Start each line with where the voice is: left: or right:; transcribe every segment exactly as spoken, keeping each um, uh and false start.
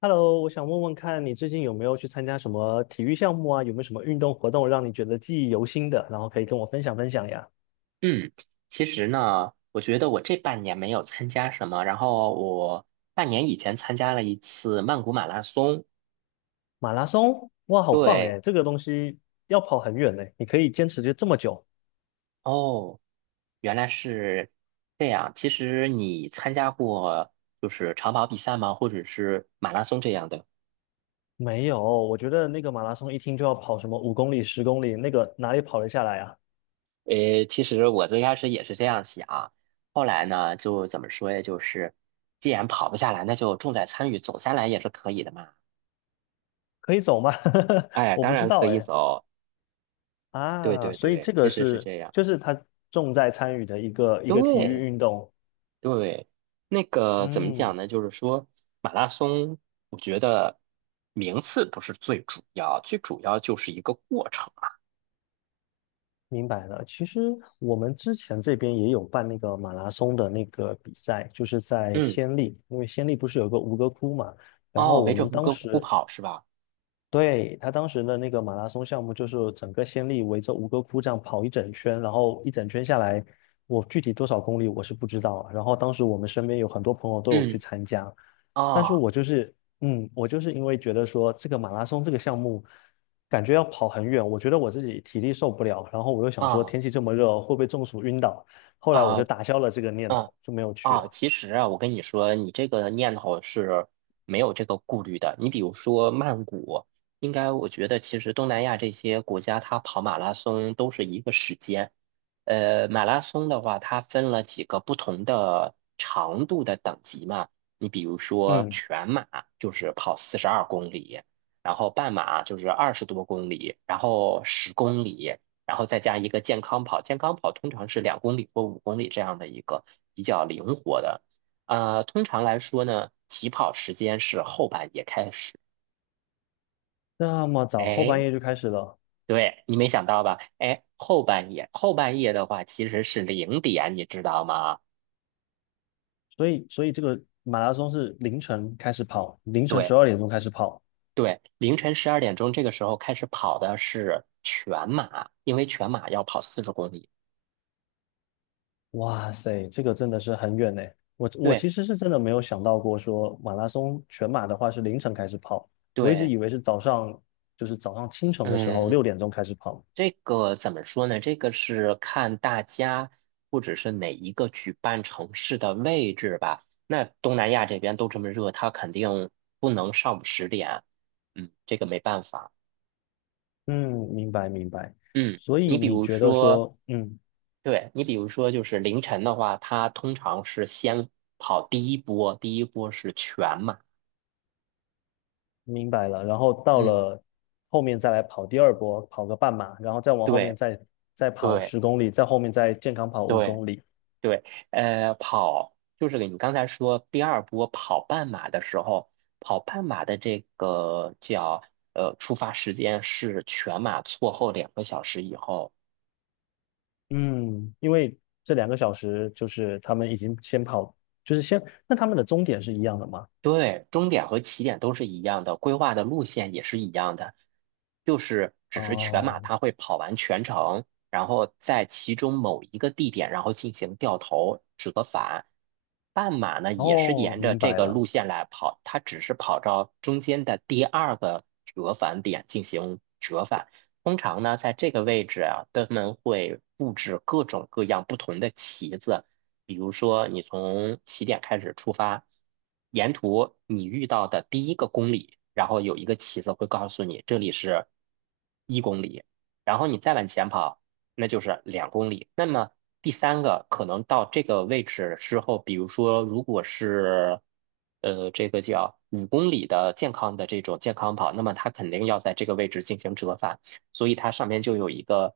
left: Hello，我想问问看你最近有没有去参加什么体育项目啊？有没有什么运动活动让你觉得记忆犹新的？然后可以跟我分享分享呀。
right: 嗯，其实呢，我觉得我这半年没有参加什么，然后我半年以前参加了一次曼谷马拉松。
left: 马拉松，哇，好棒
right: 对。
left: 哎！这个东西要跑很远呢，你可以坚持就这么久？
right: 哦，原来是这样。其实你参加过就是长跑比赛吗？或者是马拉松这样的？
left: 没有，我觉得那个马拉松一听就要跑什么五公里、十公里，那个哪里跑得下来啊？
right: 诶，其实我最开始也是这样想，后来呢，就怎么说呀？就是既然跑不下来，那就重在参与，走下来也是可以的嘛。
left: 可以走吗？
right: 哎，
left: 我
right: 当
left: 不知
right: 然
left: 道
right: 可以
left: 哎。
right: 走。对
left: 啊，
right: 对
left: 所以
right: 对，
left: 这个
right: 其实是
left: 是
right: 这样。
left: 就是他重在参与的一个一个体育
right: 对，
left: 运动。
right: 对，那个怎么
left: 嗯，
right: 讲呢？就是说，马拉松，我觉得名次不是最主要，最主要就是一个过程啊。
left: 明白了，其实我们之前这边也有办那个马拉松的那个比赛，就是在
right: 嗯，
left: 暹粒，因为暹粒不是有个吴哥窟嘛，然后
right: 哦，
left: 我
right: 围着
left: 们
right: 吴
left: 当
right: 哥窟
left: 时
right: 跑是吧？
left: 对，他当时的那个马拉松项目，就是整个先例围着吴哥窟这样跑一整圈，然后一整圈下来，我具体多少公里我是不知道。然后当时我们身边有很多朋友都有去
right: 嗯，
left: 参加，但是
right: 啊
left: 我就是，嗯，我就是因为觉得说这个马拉松这个项目，感觉要跑很远，我觉得我自己体力受不了，然后我又想说
right: 啊
left: 天气这么热会不会中暑晕倒，后来我
right: 啊
left: 就
right: 啊，
left: 打消了这个念
right: 嗯
left: 头，就没有去
right: 啊，
left: 了。
right: 其实啊，我跟你说，你这个念头是没有这个顾虑的。你比如说曼谷，应该我觉得其实东南亚这些国家，它跑马拉松都是一个时间。呃，马拉松的话，它分了几个不同的长度的等级嘛。你比如说
left: 嗯，
right: 全马就是跑四十二公里，然后半马就是二十多公里，然后十公里。然后再加一个健康跑，健康跑通常是两公里或五公里这样的一个比较灵活的。呃，通常来说呢，起跑时间是后半夜开始。
left: 那么早后半
right: 哎，
left: 夜就开始了，
right: 对，你没想到吧？哎，后半夜，后半夜的话其实是零点，你知道吗？
left: 所以所以这个马拉松是凌晨开始跑，凌晨
right: 对
left: 十二点钟开始跑。
right: 对，凌晨十二点钟这个时候开始跑的是全马，因为全马要跑四十公里。
left: 哇塞，这个真的是很远呢。我我
right: 对
left: 其实是真的没有想到过说马拉松全马的话是凌晨开始跑，我一直
right: 对。
left: 以为是早上，就是早上清晨的时候
right: 嗯，
left: 六点钟开始跑。
right: 这个怎么说呢？这个是看大家或者是哪一个举办城市的位置吧。那东南亚这边都这么热，它肯定不能上午十点。嗯，这个没办法。
left: 嗯，明白明白。
right: 嗯，
left: 所以
right: 你比
left: 你
right: 如
left: 觉得
right: 说，
left: 说，嗯，
right: 对，你比如说就是凌晨的话，它通常是先跑第一波，第一波是全马。
left: 明白了，然后到
right: 嗯，
left: 了后面再来跑第二波，跑个半马，然后再往后面
right: 对
left: 再再跑
right: 对
left: 十公里，再后面再健康跑五
right: 对
left: 公里。
right: 对。呃，跑就是你刚才说第二波跑半马的时候，跑半马的这个叫呃出发时间是全马错后两个小时以后。
left: 嗯，因为这两个小时就是他们已经先跑，就是先，那他们的终点是一样的吗？
right: 对，终点和起点都是一样的，规划的路线也是一样的，就是只是全马
left: 哦，
right: 它会跑完全程，然后在其中某一个地点，然后进行掉头折返。半马呢也是
left: 哦，
right: 沿着
left: 明
right: 这
left: 白
right: 个
left: 了。
right: 路线来跑，它只是跑到中间的第二个折返点进行折返。通常呢，在这个位置啊，他们会布置各种各样不同的旗子，比如说你从起点开始出发，沿途你遇到的第一个公里，然后有一个旗子会告诉你这里是一公里，然后你再往前跑，那就是两公里。那么第三个可能到这个位置之后，比如说如果是呃这个叫五公里的健康的这种健康跑，那么它肯定要在这个位置进行折返。所以它上面就有一个，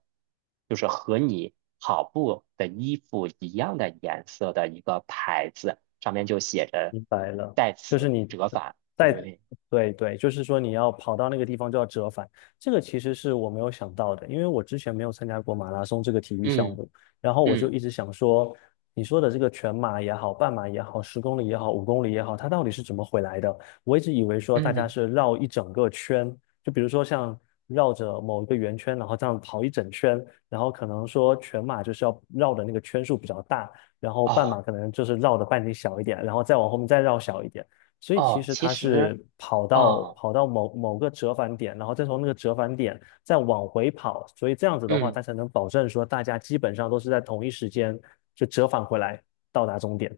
right: 就是和你跑步的衣服一样的颜色的一个牌子，上面就写着
left: 明白了，
right: 在
left: 就是
right: 此
left: 你
right: 折返，对不
left: 在，
right: 对？
left: 对对，就是说你要跑到那个地方就要折返，这个其实是我没有想到的，因为我之前没有参加过马拉松这个体育项
right: 嗯
left: 目，然后我就
right: 嗯
left: 一直想说，你说的这个全马也好，半马也好，十公里也好，五公里也好，它到底是怎么回来的？我一直以为说大家
right: 嗯，
left: 是绕一整个圈，就比如说像绕着某一个圆圈，然后这样跑一整圈，然后可能说全马就是要绕的那个圈数比较大。然后半
right: 哦
left: 马可能就是绕的半径小一点，然后再往后面再绕小一点。所以其
right: 哦。
left: 实
right: 其
left: 它
right: 实，
left: 是跑到
right: 哦，
left: 跑到某某个折返点，然后再从那个折返点再往回跑，所以这样子的话，
right: 嗯
left: 它才能保证说大家基本上都是在同一时间就折返回来到达终点。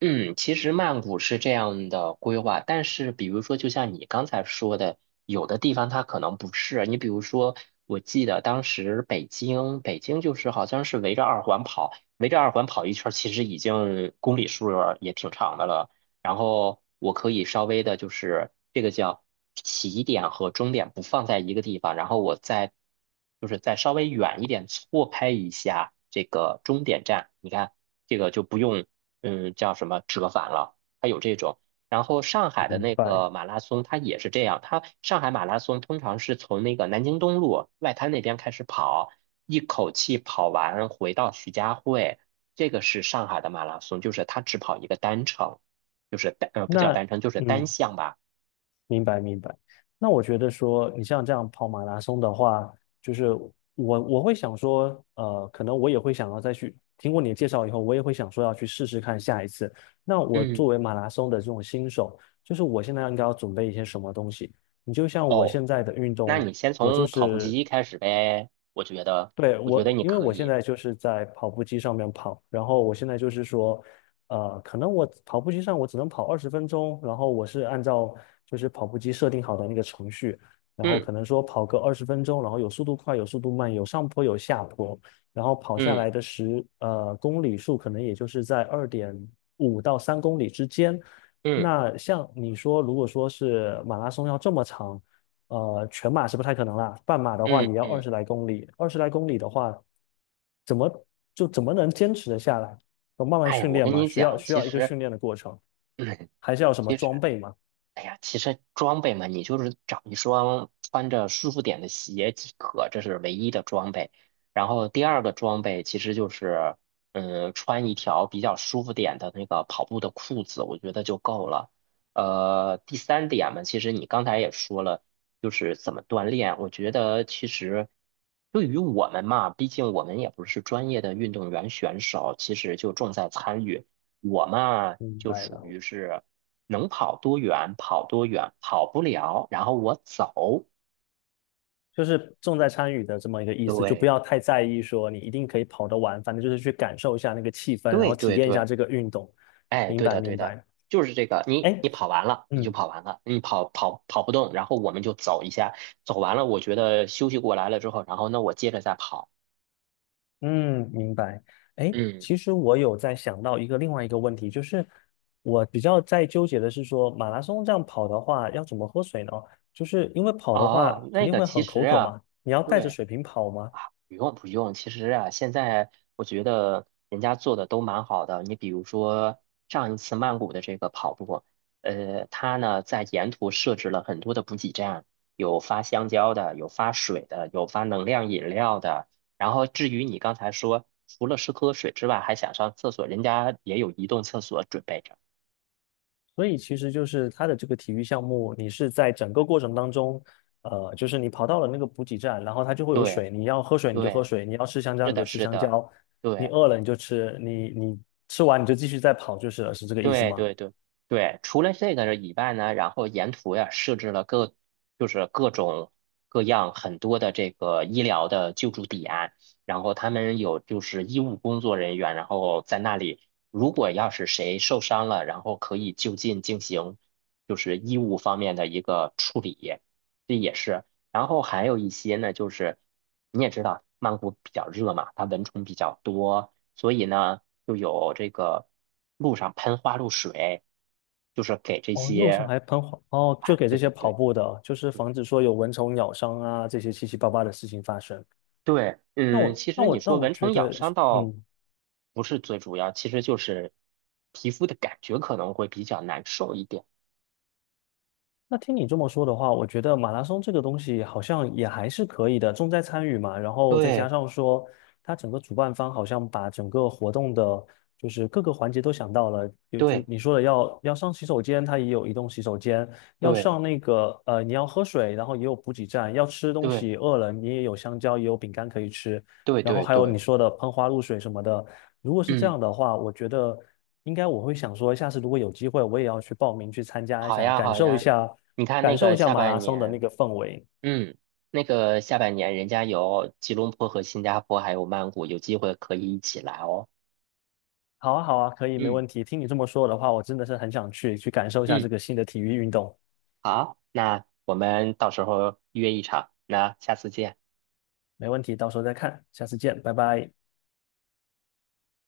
right: 嗯，其实曼谷是这样的规划，但是比如说，就像你刚才说的，有的地方它可能不是。你比如说，我记得当时北京，北京就是好像是围着二环跑，围着二环跑一圈儿，其实已经公里数儿也挺长的了。然后我可以稍微的，就是这个叫起点和终点不放在一个地方，然后我再就是再稍微远一点错开一下这个终点站，你看。这个就不用嗯，叫什么折返了，它有这种。然后上海的
left: 明
right: 那
left: 白。
right: 个马拉松，它也是这样。它上海马拉松通常是从那个南京东路外滩那边开始跑，一口气跑完回到徐家汇。这个是上海的马拉松，就是它只跑一个单程，就是单呃不叫
left: 那
right: 单程，就是单
left: 嗯，
right: 项吧。
left: 明白明白。那我觉得说，你像这样跑马拉松的话，就是我我会想说，呃，可能我也会想要再去听过你的介绍以后，我也会想说要去试试看下一次。那我作
right: 嗯，
left: 为马拉松的这种新手，就是我现在应该要准备一些什么东西？你就像我
right: 哦，
left: 现在的运
right: 那
left: 动，
right: 你先
left: 我就
right: 从跑步
left: 是
right: 机开始呗，我觉得，
left: 对，
right: 我觉得
left: 我，
right: 你
left: 因为
right: 可
left: 我现
right: 以。
left: 在就是在跑步机上面跑，然后我现在就是说，呃，可能我跑步机上我只能跑二十分钟，然后我是按照就是跑步机设定好的那个程序，然后
right: 嗯
left: 可能说跑个二十分钟，然后有速度快，有速度慢，有上坡有下坡，然后跑下
right: 嗯
left: 来的十呃公里数可能也就是在二点五到三公里之间。
right: 嗯
left: 那像你说，如果说是马拉松要这么长。呃，全马是不太可能啦，半马的话
right: 嗯
left: 也要二
right: 嗯，
left: 十来公里，二十来公里的话，怎么就怎么能坚持的下来？要慢慢
right: 哎呀，
left: 训
right: 我
left: 练
right: 跟
left: 嘛，
right: 你
left: 需要
right: 讲，
left: 需
right: 其
left: 要一个
right: 实。
left: 训练的过程，还是要有什么
right: 其
left: 装
right: 实，
left: 备嘛？
right: 哎呀，其实装备嘛，你就是找一双穿着舒服点的鞋即可，这是唯一的装备。然后第二个装备其实就是，嗯，穿一条比较舒服点的那个跑步的裤子，我觉得就够了。呃，第三点嘛，其实你刚才也说了，就是怎么锻炼。我觉得其实对于我们嘛，毕竟我们也不是专业的运动员选手，其实就重在参与。我嘛，
left: 明
right: 就
left: 白
right: 属
left: 了，
right: 于是。能跑多远跑多远，跑不了，然后我走。
left: 就是重在参与的这么一个意思，就不
right: 对，
left: 要太在意说你一定可以跑得完，反正就是去感受一下那个气氛，然
right: 对，
left: 后体
right: 对，
left: 验一下
right: 对，
left: 这个运动。
right: 哎，
left: 明
right: 对
left: 白
right: 的，对
left: 明
right: 的，
left: 白，
right: 就是这个。
left: 哎，
right: 你你跑完了，你就
left: 嗯，
right: 跑完了，你跑跑跑不动，然后我们就走一下，走完了，我觉得休息过来了之后，然后那我接着再跑。
left: 嗯，明白。哎，
right: 嗯，
left: 其实我有在想到一个另外一个问题，就是我比较在纠结的是说，马拉松这样跑的话，要怎么喝水呢？就是因为跑的话
right: 哦，
left: 肯
right: 那
left: 定
right: 个
left: 会
right: 其
left: 很
right: 实
left: 口渴
right: 啊，
left: 嘛，你要带着
right: 对。
left: 水瓶跑嘛，
right: 不用不用，其实啊，现在我觉得人家做的都蛮好的。你比如说上一次曼谷的这个跑步，呃，它呢在沿途设置了很多的补给站，有发香蕉的，有发水的，有发能量饮料的。然后至于你刚才说，除了是喝水之外，还想上厕所，人家也有移动厕所准备着。
left: 所以其实就是它的这个体育项目，你是在整个过程当中，呃，就是你跑到了那个补给站，然后它就会有
right: 对
left: 水，你要喝水你就喝
right: 对，
left: 水，你要吃香蕉
right: 是
left: 你就
right: 的，
left: 吃
right: 是
left: 香
right: 的，
left: 蕉，你
right: 对。
left: 饿了你就吃，你你吃完你就继续再跑就是了，是这个意思
right: 对
left: 吗？
right: 对对对，除了这个以外呢，然后沿途呀设置了各就是各种各样很多的这个医疗的救助点，然后他们有就是医务工作人员，然后在那里，如果要是谁受伤了，然后可以就近进行就是医务方面的一个处理，这也是。然后还有一些呢，就是你也知道曼谷比较热嘛，它蚊虫比较多。所以呢，就有这个路上喷花露水，就是给这
left: 哦，路上
right: 些，
left: 还喷火哦，就
right: 哎，
left: 给这
right: 对
left: 些
right: 对
left: 跑
right: 对
left: 步的，就是
right: 对
left: 防止说有蚊虫咬伤啊，这些七七八八的事情发生。
right: 对。
left: 那
right: 嗯，
left: 我
right: 其
left: 那
right: 实你
left: 我那
right: 说
left: 我
right: 蚊
left: 觉
right: 虫咬
left: 得，
right: 伤倒
left: 嗯，
right: 不是最主要，其实就是皮肤的感觉可能会比较难受一点。
left: 那听你这么说的话，我觉得马拉松这个东西好像也还是可以的，重在参与嘛。然后再加
right: 对
left: 上说，它整个主办方好像把整个活动的，就是各个环节都想到了。有就
right: 对
left: 你说的要要上洗手间，它也有移动洗手间；要
right: 对
left: 上那个呃，你要喝水，然后也有补给站；要吃东
right: 对
left: 西，饿了你也有香蕉，也有饼干可以吃。
right: 对
left: 然后
right: 对
left: 还有你
right: 对。
left: 说的喷花露水什么的。如果是这
right: 嗯，
left: 样的话，我觉得。应该我会想说，下次如果有机会，我也要去报名去参加一
right: 好
left: 下，
right: 呀
left: 感
right: 好
left: 受一
right: 呀，
left: 下，
right: 你看那
left: 感受
right: 个
left: 一下
right: 下
left: 马拉
right: 半
left: 松的那
right: 年，
left: 个氛围。
right: 嗯，那个下半年人家有吉隆坡和新加坡还有曼谷，有机会可以一起来哦。
left: 好啊，好啊，可以，没
right: 嗯
left: 问题。听你这么说的话，我真的是很想去，去感受一下
right: 嗯。
left: 这个新的体育运动。
right: 好，那我们到时候约一场，那下次见。
left: 没问题，到时候再看，下次见，拜拜。